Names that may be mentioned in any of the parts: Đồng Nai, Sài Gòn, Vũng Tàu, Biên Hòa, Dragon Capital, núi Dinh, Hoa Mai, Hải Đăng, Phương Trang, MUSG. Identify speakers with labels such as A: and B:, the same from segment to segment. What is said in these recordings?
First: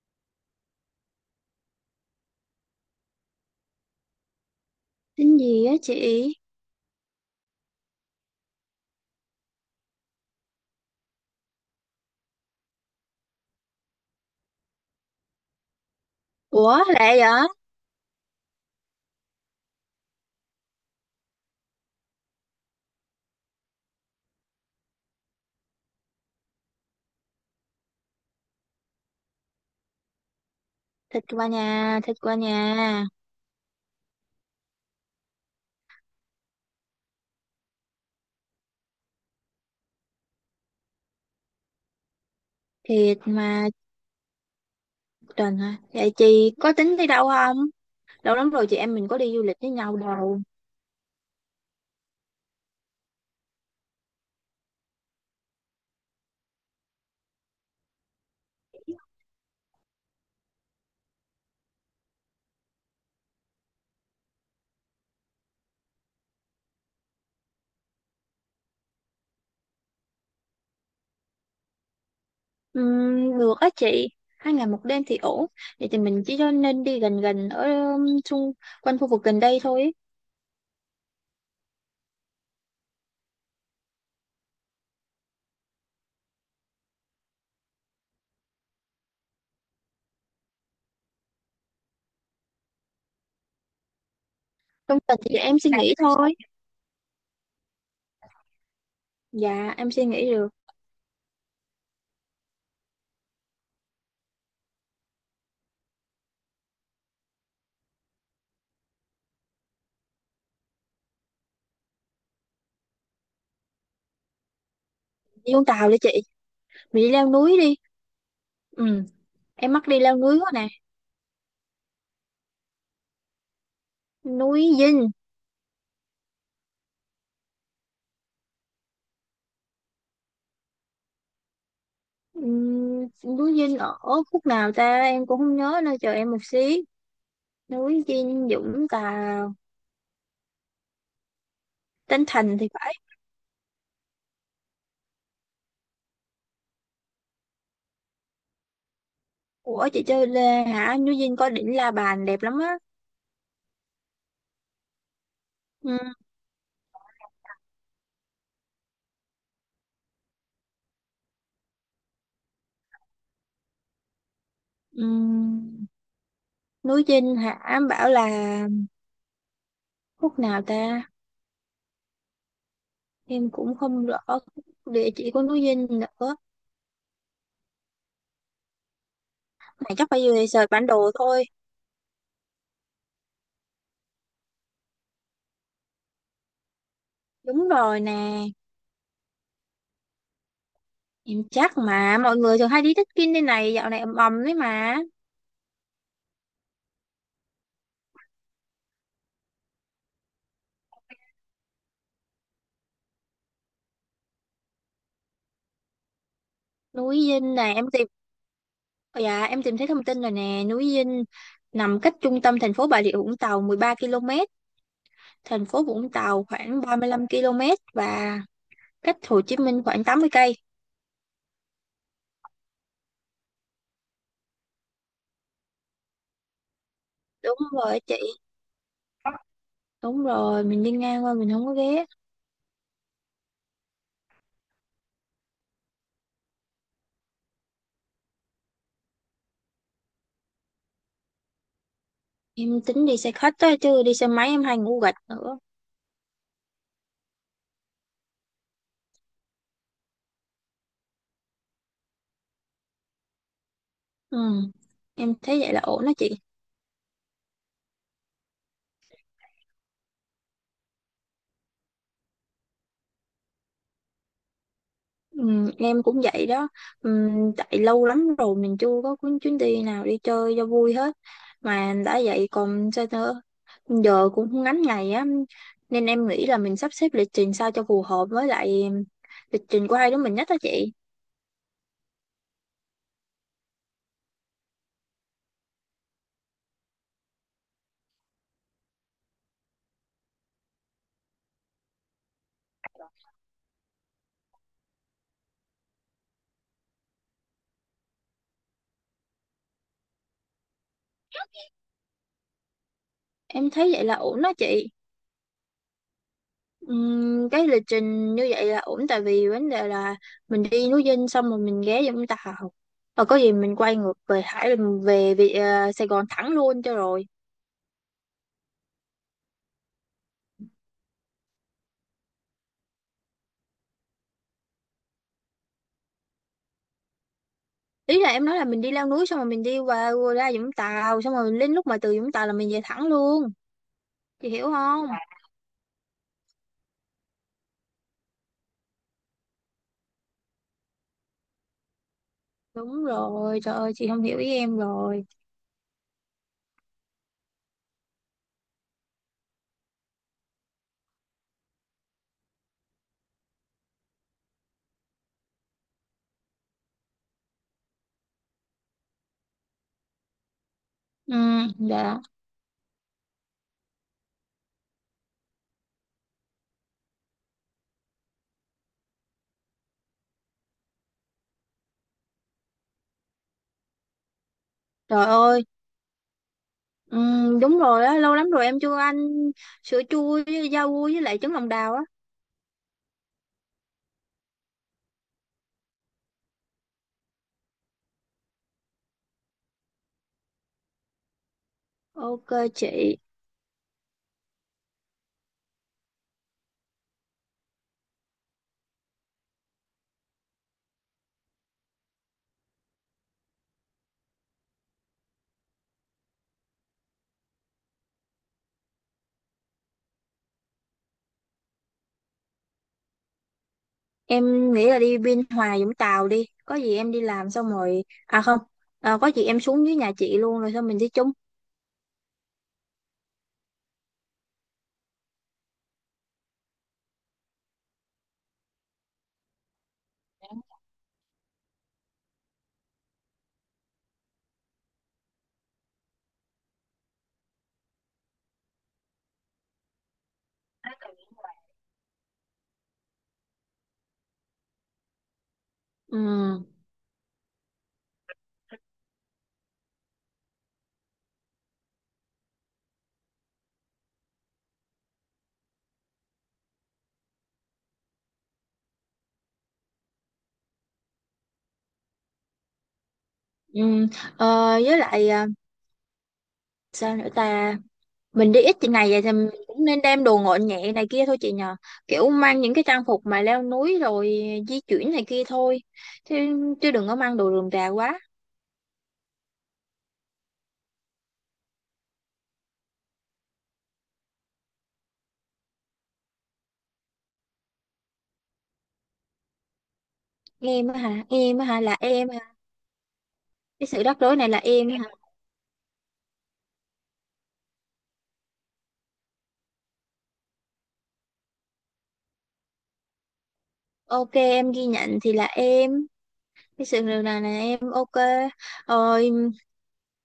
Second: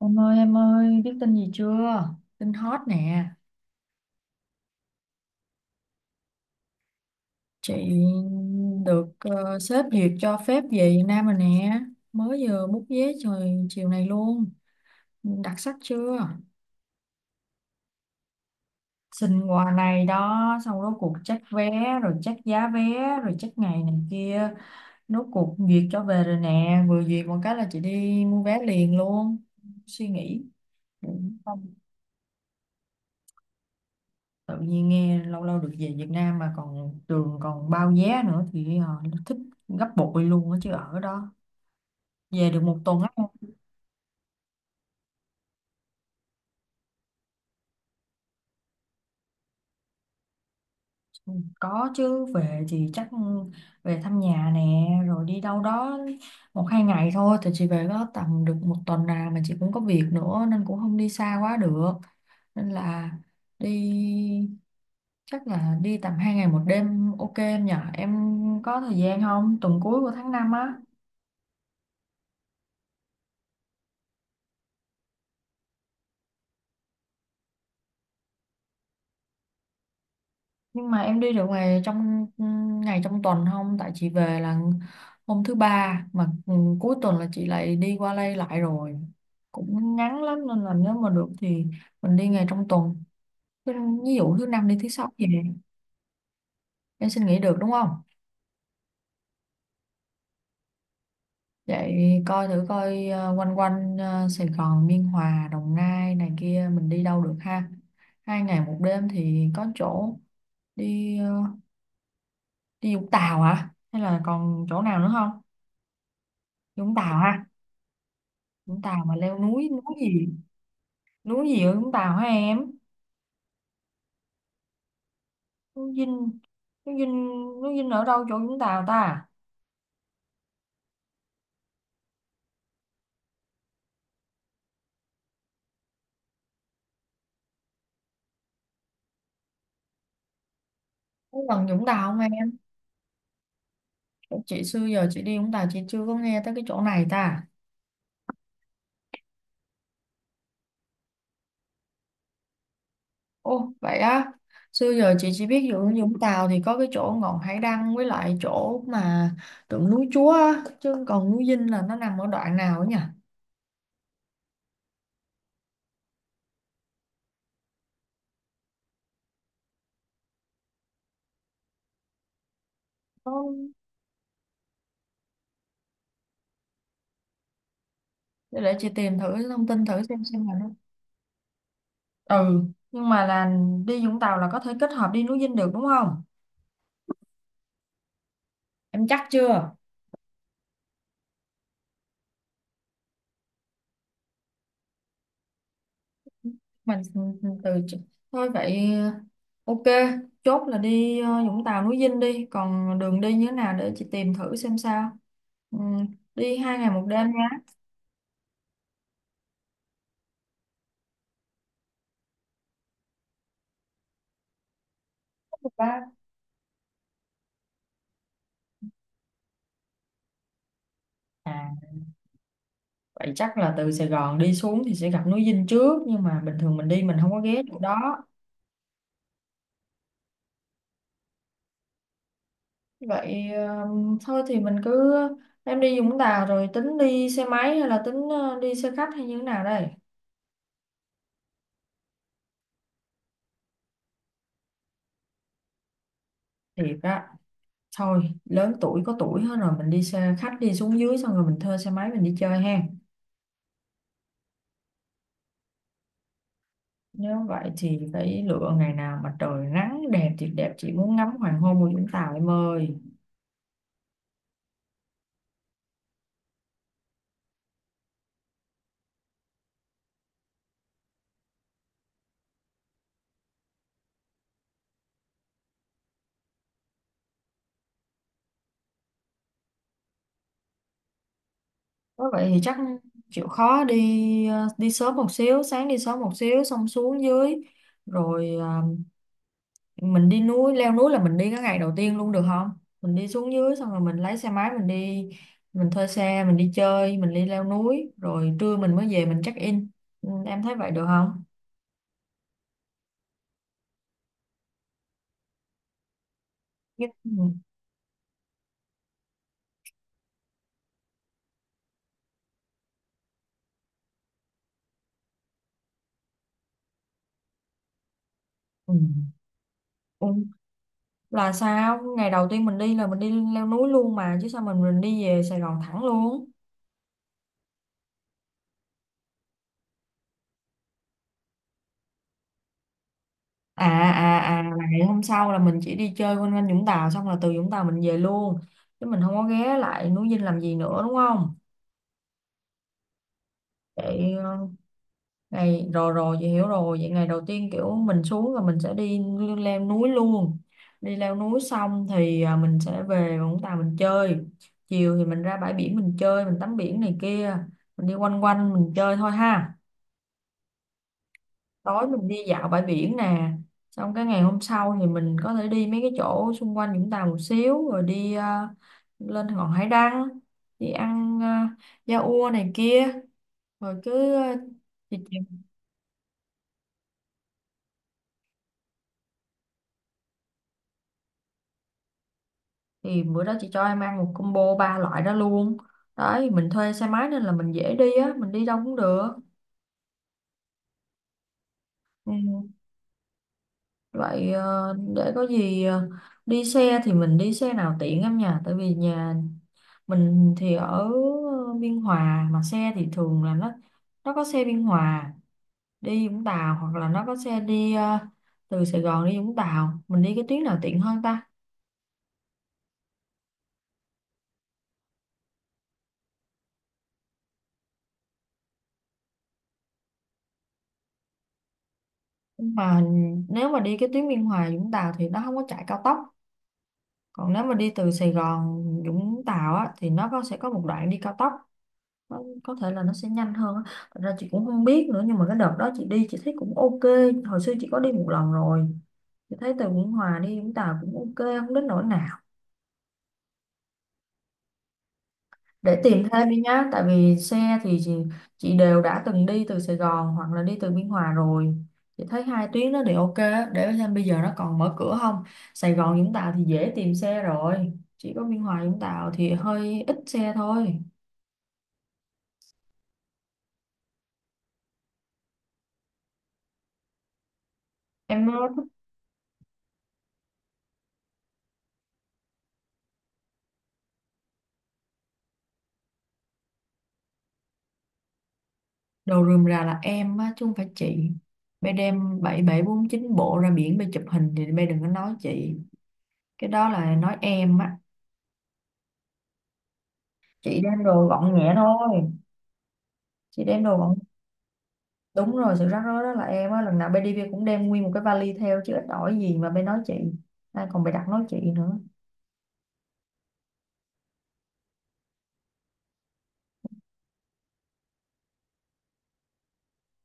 A: Em ơi em ơi, biết tin gì chưa? Tin hot nè.
B: Tính gì á chị?
A: Chị được, sếp duyệt cho phép về Việt Nam rồi nè. Mới vừa bút vé, trời chiều này luôn. Đặc sắc chưa?
B: Ủa lẹ vậy?
A: Xin quà này đó. Xong rốt cuộc check vé, rồi check giá vé, rồi check ngày này kia. Rốt cuộc duyệt cho về rồi nè, vừa duyệt một cái là chị đi mua vé liền luôn, suy nghĩ.
B: Thịt qua nhà, thịt qua nhà.
A: Tự nhiên nghe lâu lâu được về Việt Nam mà còn trường còn bao vé nữa thì, nó thích gấp bội luôn á chứ ở đó. Về được một tuần á.
B: Thiệt mà. Trần hả? Vậy chị có tính đi đâu không? Lâu lắm rồi chị em mình có đi du lịch với nhau đâu.
A: Có chứ, về thì chắc, về thăm nhà nè rồi đi đâu đó một hai ngày thôi, thì chị về có tầm được một tuần nào mà chị cũng có việc nữa nên cũng không đi xa quá được, nên là đi, chắc là đi tầm hai ngày một đêm, ok em nhở, em có thời gian không? Tuần cuối của tháng 5 á.
B: Được á chị. Hai ngày một đêm thì ổn. Vậy thì mình chỉ cho nên đi gần gần ở xung quanh khu vực gần đây thôi.
A: Nhưng mà em đi được ngày trong tuần không? Tại chị về là hôm thứ ba mà, cuối tuần là chị lại đi qua đây lại rồi. Cũng ngắn lắm nên là nếu mà được thì mình đi ngày trong tuần. Thứ- Ví dụ thứ năm đi, thứ
B: Trong
A: sáu
B: tuần
A: gì
B: thì
A: nè,
B: em suy nghĩ thôi.
A: em xin nghỉ được đúng không?
B: Dạ em suy nghĩ được.
A: Vậy coi thử coi, quanh quanh, Sài Gòn, Biên Hòa, Đồng Nai này kia mình đi đâu được ha. Hai ngày một đêm thì có chỗ đi, đi Vũng Tàu hả? Hay là còn chỗ nào nữa không?
B: Đi Vũng Tàu đi chị.
A: Vũng
B: Mình đi
A: Tàu
B: leo
A: ha.
B: núi đi.
A: Vũng Tàu
B: Ừ,
A: mà leo núi,
B: em mắc
A: núi
B: đi leo
A: gì?
B: núi quá nè.
A: Núi gì ở Vũng Tàu hả em?
B: Núi Dinh.
A: Núi Dinh. Núi Dinh. Núi Dinh ở đâu chỗ Vũng Tàu ta?
B: Núi Dinh ở khúc nào ta em cũng không nhớ nên chờ em một xí. Núi Dinh Dũng Tàu.
A: Có gần Vũng Tàu không
B: Tân
A: em?
B: Thành thì phải.
A: Chị xưa giờ chị đi Vũng Tàu chị chưa có nghe tới cái chỗ này ta.
B: Của chị chơi Lê hả, núi Dinh có đỉnh La Bàn đẹp lắm á.
A: Ô vậy á, xưa giờ chị chỉ biết Vũng
B: Ừm,
A: Vũng Tàu thì có cái chỗ ngọn Hải Đăng với lại chỗ mà tượng núi Chúa á, chứ còn núi Dinh là nó nằm ở đoạn nào ấy nhỉ?
B: ừm, Núi Dinh hả, em bảo là khúc nào ta, em
A: Có-
B: cũng không rõ địa chỉ của núi Dinh nữa,
A: để chị tìm thử thông tin thử
B: mà chắc phải
A: xem
B: về
A: là nó,
B: search bản đồ thôi.
A: ừ nhưng mà là đi Vũng Tàu là có thể kết hợp đi núi Dinh được đúng không?
B: Đúng rồi nè.
A: Em chắc chưa?
B: Em chắc mà, mọi người thường hay đi trekking đây này, dạo này ầm ầm đấy mà.
A: Mình từ Thôi vậy, ok, chốt là đi, Vũng Tàu núi Dinh đi, còn đường đi như thế nào để chị tìm thử xem sao, ừ, đi hai ngày một
B: Núi
A: đêm
B: Dinh
A: nhá.
B: này em tìm. Ờ, dạ, em tìm thấy thông tin rồi nè, núi Dinh nằm cách trung tâm thành phố Bà Rịa Vũng Tàu 13 km, thành phố Vũng Tàu khoảng 35 km, và cách Hồ Chí Minh khoảng 80 cây.
A: À, vậy chắc là từ Sài Gòn đi xuống thì sẽ gặp núi Dinh trước nhưng mà bình thường mình đi mình không có
B: Đúng
A: ghé chỗ
B: rồi
A: đó.
B: chị, đúng rồi, mình đi ngang qua mình không có ghé.
A: Vậy, thôi thì mình cứ, em đi Vũng Tàu rồi tính đi xe máy hay là tính, đi xe khách hay như thế nào đây?
B: Em tính đi xe khách đó, chứ đi xe máy em hay ngủ gật nữa.
A: Thiệt á? Thôi lớn tuổi có tuổi hết rồi, mình đi xe khách đi xuống dưới xong rồi mình thuê xe máy mình đi chơi ha.
B: Ừ. Em thấy vậy là ổn đó chị.
A: Nếu vậy thì phải lựa ngày nào mà trời nắng đẹp thì đẹp, chị muốn ngắm hoàng hôn của Vũng Tàu em ơi.
B: Ừ, em cũng vậy đó. Ừ, tại lâu lắm rồi mình chưa có cuốn chuyến đi nào đi chơi cho vui hết. Mà đã vậy còn sao nữa, giờ cũng không ngắn ngày á, nên em nghĩ là mình sắp xếp lịch trình sao cho phù hợp với lại lịch trình của hai đứa mình nhất đó chị.
A: Nếu vậy thì chắc chịu khó đi, đi sớm một xíu, sáng đi sớm một xíu xong xuống dưới rồi, mình đi núi leo núi là mình đi cái ngày đầu tiên luôn được không? Mình đi xuống dưới xong rồi mình lấy xe máy mình đi, mình thuê xe mình đi chơi, mình đi leo núi rồi trưa mình mới về mình check in. Ừ, em thấy vậy được không?
B: Em thấy vậy là ổn đó chị.
A: Ừ,
B: Cái lịch trình như vậy là ổn, tại vì vấn đề là mình đi núi Dinh xong rồi mình ghé Vũng Tàu, và có gì mình quay ngược về Hải mình về, Sài Gòn thẳng luôn cho rồi.
A: ừ, ừ. Là sao? Ngày đầu tiên mình đi là mình đi leo núi luôn mà, chứ sao mình đi về Sài Gòn thẳng luôn?
B: Ý là em nói là mình đi leo núi xong rồi mình đi qua ra Vũng Tàu, xong rồi đến lúc mà từ Vũng Tàu là mình về thẳng luôn,
A: À, à,
B: chị
A: à,
B: hiểu
A: là ngày
B: không?
A: hôm sau là mình chỉ đi chơi quanh quanh Vũng Tàu, xong là từ Vũng Tàu mình về luôn, chứ mình không có ghé lại núi Dinh làm gì nữa đúng không?
B: Đúng rồi, trời ơi chị không
A: Vậy,
B: hiểu ý em rồi.
A: ngày rồi rồi chị hiểu rồi. Vậy ngày đầu tiên kiểu mình xuống là mình sẽ đi leo núi luôn, đi leo núi xong thì, mình sẽ về Vũng Tàu mình chơi. Chiều thì mình ra bãi biển mình chơi mình tắm biển này kia, mình đi quanh quanh mình chơi thôi ha.
B: Ừ.
A: Tối
B: Dạ.
A: mình đi dạo bãi biển nè. Xong cái ngày hôm sau thì mình có thể đi mấy cái chỗ xung quanh Vũng Tàu một xíu rồi đi, lên ngọn hải đăng, đi ăn, da ua này kia, rồi cứ,
B: Trời ơi, đúng rồi á, lâu lắm rồi em chưa ăn sữa chua với rau vui với lại trứng lòng đào á.
A: thì bữa đó chị cho em ăn một combo ba loại đó luôn. Đấy, mình thuê xe máy nên là mình dễ đi á, mình đi đâu cũng được.
B: Ok
A: Ừ.
B: chị,
A: Vậy, để có gì, đi xe thì mình đi xe nào tiện em nhỉ? Tại vì nhà mình thì ở Biên Hòa mà xe thì thường là nó có xe Biên Hòa đi Vũng Tàu hoặc là nó có xe đi, từ Sài Gòn đi Vũng Tàu, mình đi cái tuyến nào tiện hơn ta?
B: em nghĩ là đi Biên Hòa Vũng Tàu đi, có gì em đi làm xong rồi, à không, à, có gì em xuống dưới nhà chị luôn rồi xong mình đi chung.
A: Nhưng mà nếu mà đi cái tuyến Biên Hòa Vũng Tàu thì nó không có chạy cao tốc, còn nếu mà đi từ Sài Gòn Vũng Tàu á, thì nó có sẽ có một đoạn đi cao tốc, nó có thể là nó sẽ nhanh hơn á. Thật ra chị cũng không biết nữa nhưng mà cái đợt đó chị đi chị thấy cũng ok. Hồi xưa chị có đi một lần rồi, chị thấy từ Biên Hòa đi Vũng Tàu cũng ok, không đến nỗi nào. Để
B: Ừ,
A: tìm thêm đi nhá, tại vì xe thì chị đều đã từng đi từ Sài Gòn hoặc là đi từ Biên Hòa rồi. Chị thấy hai tuyến đó thì ok á, để xem bây giờ nó còn mở cửa không. Sài Gòn Vũng Tàu thì dễ tìm xe rồi, chỉ có Biên Hòa Vũng Tàu thì hơi ít xe thôi.
B: ừ. Ờ, với lại à, sao nữa ta,
A: Em
B: mình đi
A: nói
B: ít
A: thích.
B: ngày vậy thì mình cũng nên đem đồ gọn nhẹ này kia thôi chị nhờ, kiểu mang những cái trang phục mà leo núi rồi di chuyển này kia thôi, chứ, chứ đừng có mang đồ rườm rà quá.
A: Đồ rườm rà là em á chứ không phải chị. Bay đem 7749 bộ ra biển bay chụp hình thì bay đừng có nói chị. Cái đó là nói em á, chị
B: Em á
A: đem
B: hả,
A: đồ gọn
B: em á
A: nhẹ
B: hả, là em
A: thôi,
B: hả?
A: chị đem
B: Cái
A: đồ
B: sự
A: gọn.
B: rắc rối này là em hả?
A: Đúng rồi, sự rắc rối đó là em á, lần nào bên đi Bia cũng đem nguyên một cái vali theo chứ ít ỏi gì mà bé nói chị. Còn bị đặt nói chị nữa.
B: Ok em ghi nhận, thì là em. Cái sự điều này là em, ok. Rồi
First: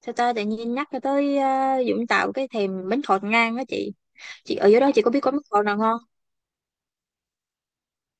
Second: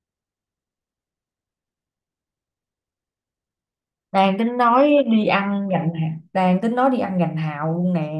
B: sao ta tự nhiên nhắc cho tới Dũng Tàu cái thèm bánh khọt ngang á chị.
A: Đang
B: Chị
A: tính
B: ở dưới đó
A: nói
B: chị có biết
A: đi
B: có bánh khọt
A: ăn
B: nào
A: gành
B: ngon?
A: Hào- đang tính nói đi ăn gành hào luôn nè.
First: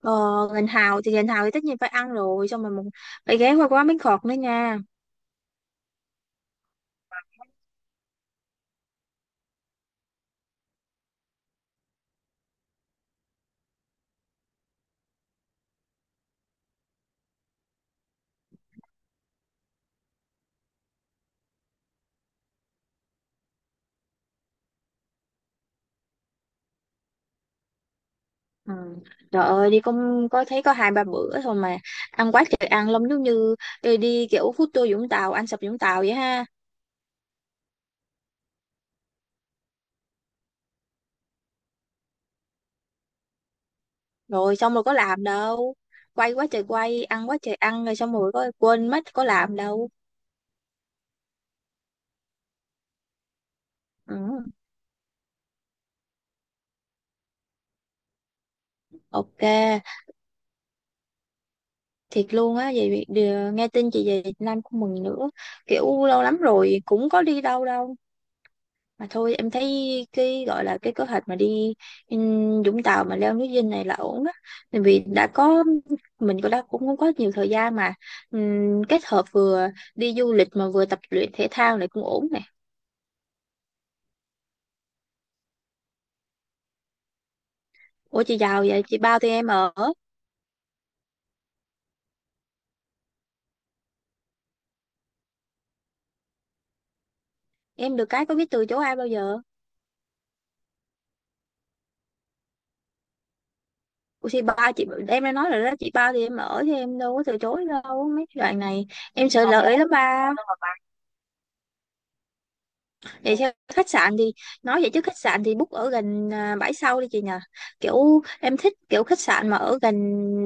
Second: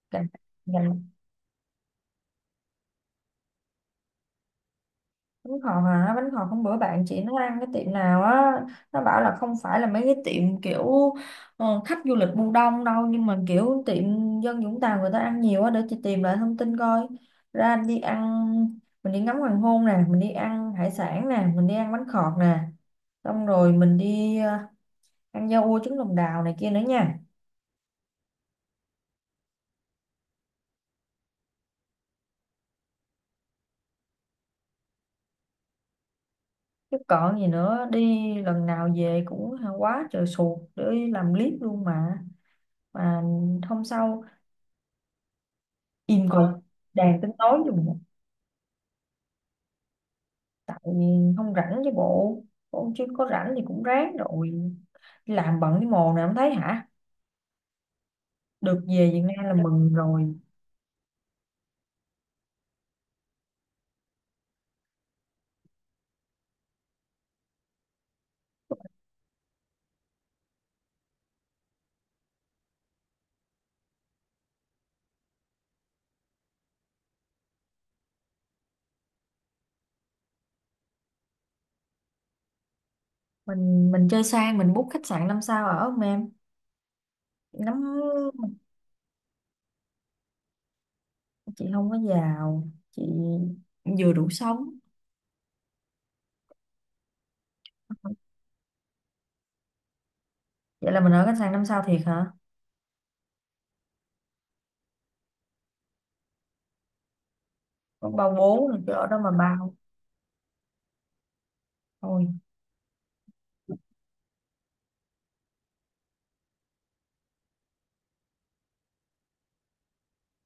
B: ờ,
A: Gành,
B: Ngành Hào
A: gành
B: thì, Ngành Hào thì tất nhiên phải ăn rồi, xong rồi mình phải ghé qua quán bánh khọt nữa nha.
A: Bánh khọt hả? Bánh khọt hôm bữa bạn chị nó ăn cái tiệm nào á, nó bảo là không phải là mấy cái tiệm kiểu, khách du lịch bu đông đâu, nhưng mà kiểu tiệm dân Vũng Tàu người ta ăn nhiều á, để chị tìm lại thông tin coi. Ra đi ăn, mình đi ngắm hoàng hôn nè, mình đi ăn hải sản nè, mình đi ăn bánh khọt nè, xong rồi mình đi, ăn da ua trứng lòng đào này kia nữa nha.
B: Ừ. Trời ơi đi cũng có thấy có hai ba bữa thôi mà ăn quá trời ăn lắm, giống như đi, đi kiểu food tour Vũng Tàu, ăn sập Vũng Tàu vậy ha.
A: Chứ còn gì nữa. Đi lần nào về cũng quá trời sụt, để làm clip luôn mà. mà Hôm sau
B: Rồi xong rồi có làm đâu,
A: im
B: quay quá
A: coi.
B: trời quay,
A: Đang tính
B: ăn quá trời
A: tối
B: ăn,
A: giùm nè.
B: rồi xong rồi có quên mất có làm đâu.
A: Tại không rảnh chứ bộ, cũng chứ có rảnh thì cũng ráng
B: Ừ.
A: rồi. Đi làm bận cái mồ này không thấy hả? Được về Việt
B: Ok.
A: Nam là mừng rồi.
B: Thiệt luôn á, vậy nghe tin chị về Việt Nam cũng mừng nữa, kiểu lâu lắm rồi cũng có đi đâu đâu. Mà thôi em thấy cái gọi là cái kế hoạch mà đi Vũng Tàu mà leo núi Dinh này là ổn á, tại vì đã có, mình cũng đã cũng không có nhiều thời gian mà. Kết hợp vừa đi du lịch mà vừa tập luyện thể thao này cũng ổn nè.
A: Mình chơi sang, mình book khách sạn năm sao ở không em? Ngắm.
B: Ủa chị giàu vậy, chị bao tụi em ở?
A: Chị không có giàu, chị vừa đủ sống.
B: Em được cái có biết từ chối ai bao giờ.
A: Vậy là mình ở khách sạn năm sao thiệt hả?
B: Ủa thì ba chị em đã nói rồi đó chị, ba thì em ở thì em đâu có từ chối đâu
A: Không
B: mấy
A: bao
B: cái đoạn
A: bố rồi
B: này.
A: chứ ở đó mà
B: Em sợ lỡ
A: bao.
B: ý lắm ba.
A: Thôi.
B: Vậy sao khách sạn thì, nói vậy chứ khách sạn thì book ở gần bãi sau đi chị nhờ, kiểu em thích kiểu khách sạn mà ở gần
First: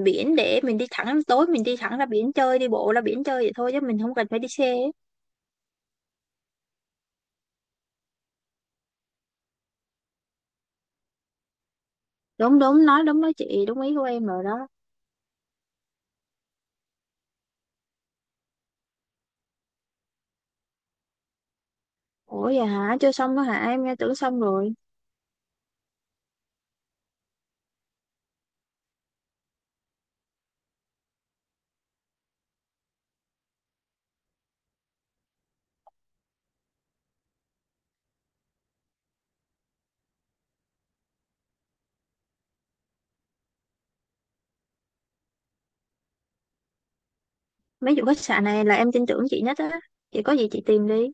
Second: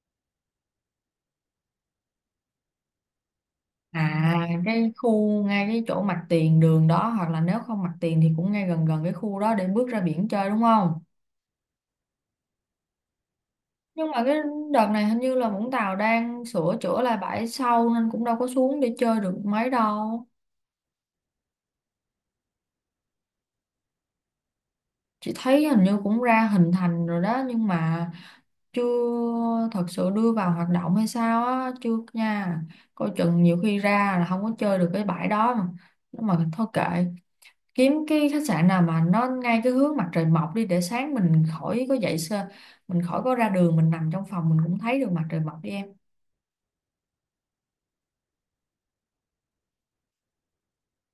B: biển để mình đi thẳng, tối mình đi thẳng ra biển chơi, đi bộ ra biển chơi vậy thôi chứ mình không cần phải
A: À,
B: đi xe
A: cái
B: ấy.
A: khu ngay cái chỗ mặt tiền đường đó hoặc là nếu không mặt tiền thì cũng ngay gần gần cái khu đó để bước ra biển chơi đúng không?
B: Đúng đúng, nói đúng đó chị, đúng ý của
A: Nhưng mà
B: em
A: cái
B: rồi đó.
A: đợt này hình như là Vũng Tàu đang sửa chữa lại bãi sau nên cũng đâu có xuống để chơi được mấy đâu.
B: Ủa vậy hả, chưa xong đó hả? Em nghe tưởng xong rồi.
A: Chị thấy hình như cũng ra hình thành rồi đó, nhưng mà chưa thật sự đưa vào hoạt động hay sao á, chưa nha. Coi chừng nhiều khi ra là không có chơi được cái bãi đó mà. Nhưng mà thôi kệ, kiếm cái khách sạn nào mà nó ngay cái hướng mặt trời mọc đi, để sáng mình khỏi có dậy sơ, mình khỏi có ra đường, mình nằm trong phòng mình cũng thấy được mặt trời mọc đi em.
B: Mấy vụ khách sạn này là em tin tưởng chị nhất á, chị có gì chị tìm đi.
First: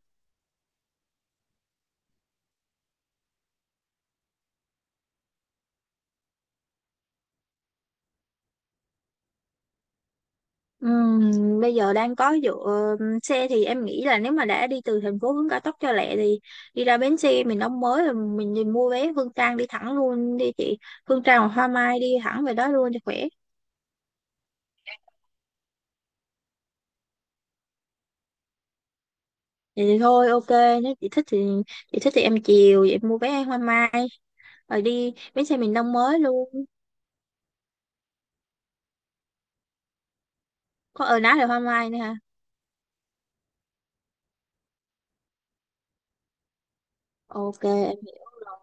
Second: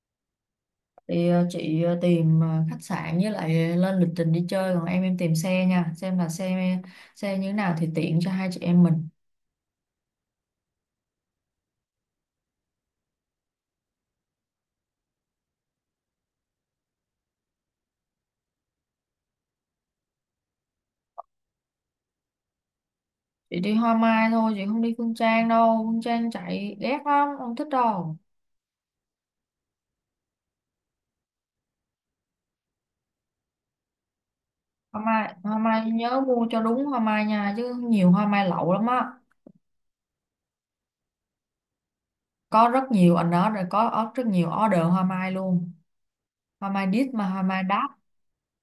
A: Thì, chị, tìm, khách sạn với lại lên lịch trình đi chơi, còn em tìm xe nha, xem là xe xe như thế nào thì tiện cho hai chị em mình.
B: Ừm, Bây giờ đang có dựa, xe thì em nghĩ là nếu mà đã đi từ thành phố hướng cao tốc cho lẹ thì đi ra bến xe mình đóng mới rồi mình đi mua vé Phương Trang đi thẳng luôn đi chị. Phương Trang hoặc Hoa Mai đi thẳng về đó luôn cho khỏe.
A: Chị đi Hoa Mai thôi, chị không đi Phương Trang đâu, Phương Trang chạy ghét lắm, không thích đâu.
B: Vậy thì thôi ok, nếu chị thích thì, chị thích thì em chiều, vậy em mua vé Hoa Mai rồi
A: Hoa
B: đi
A: Mai,
B: bến xe
A: Hoa
B: miền
A: Mai
B: Đông mới
A: nhớ mua cho
B: luôn.
A: đúng Hoa Mai nha, chứ nhiều Hoa Mai lậu lắm á.
B: Có ở ná là Hoa Mai nữa ha?
A: Có rất nhiều anh đó, rồi rất nhiều order Hoa Mai luôn. Hoa Mai đít mà Hoa
B: Ok
A: Mai đáp.
B: em hiểu. Rồi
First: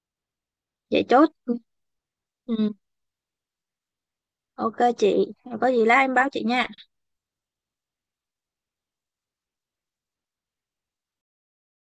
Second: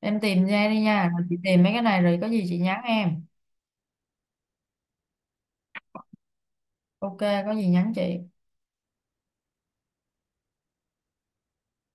A: Em tìm ra đi
B: vậy
A: nha, rồi
B: chốt.
A: chị tìm mấy cái này, rồi có gì chị
B: Ừ,
A: nhắn em.
B: ok chị, có gì lát em báo chị nha.
A: Ok, có gì nhắn chị.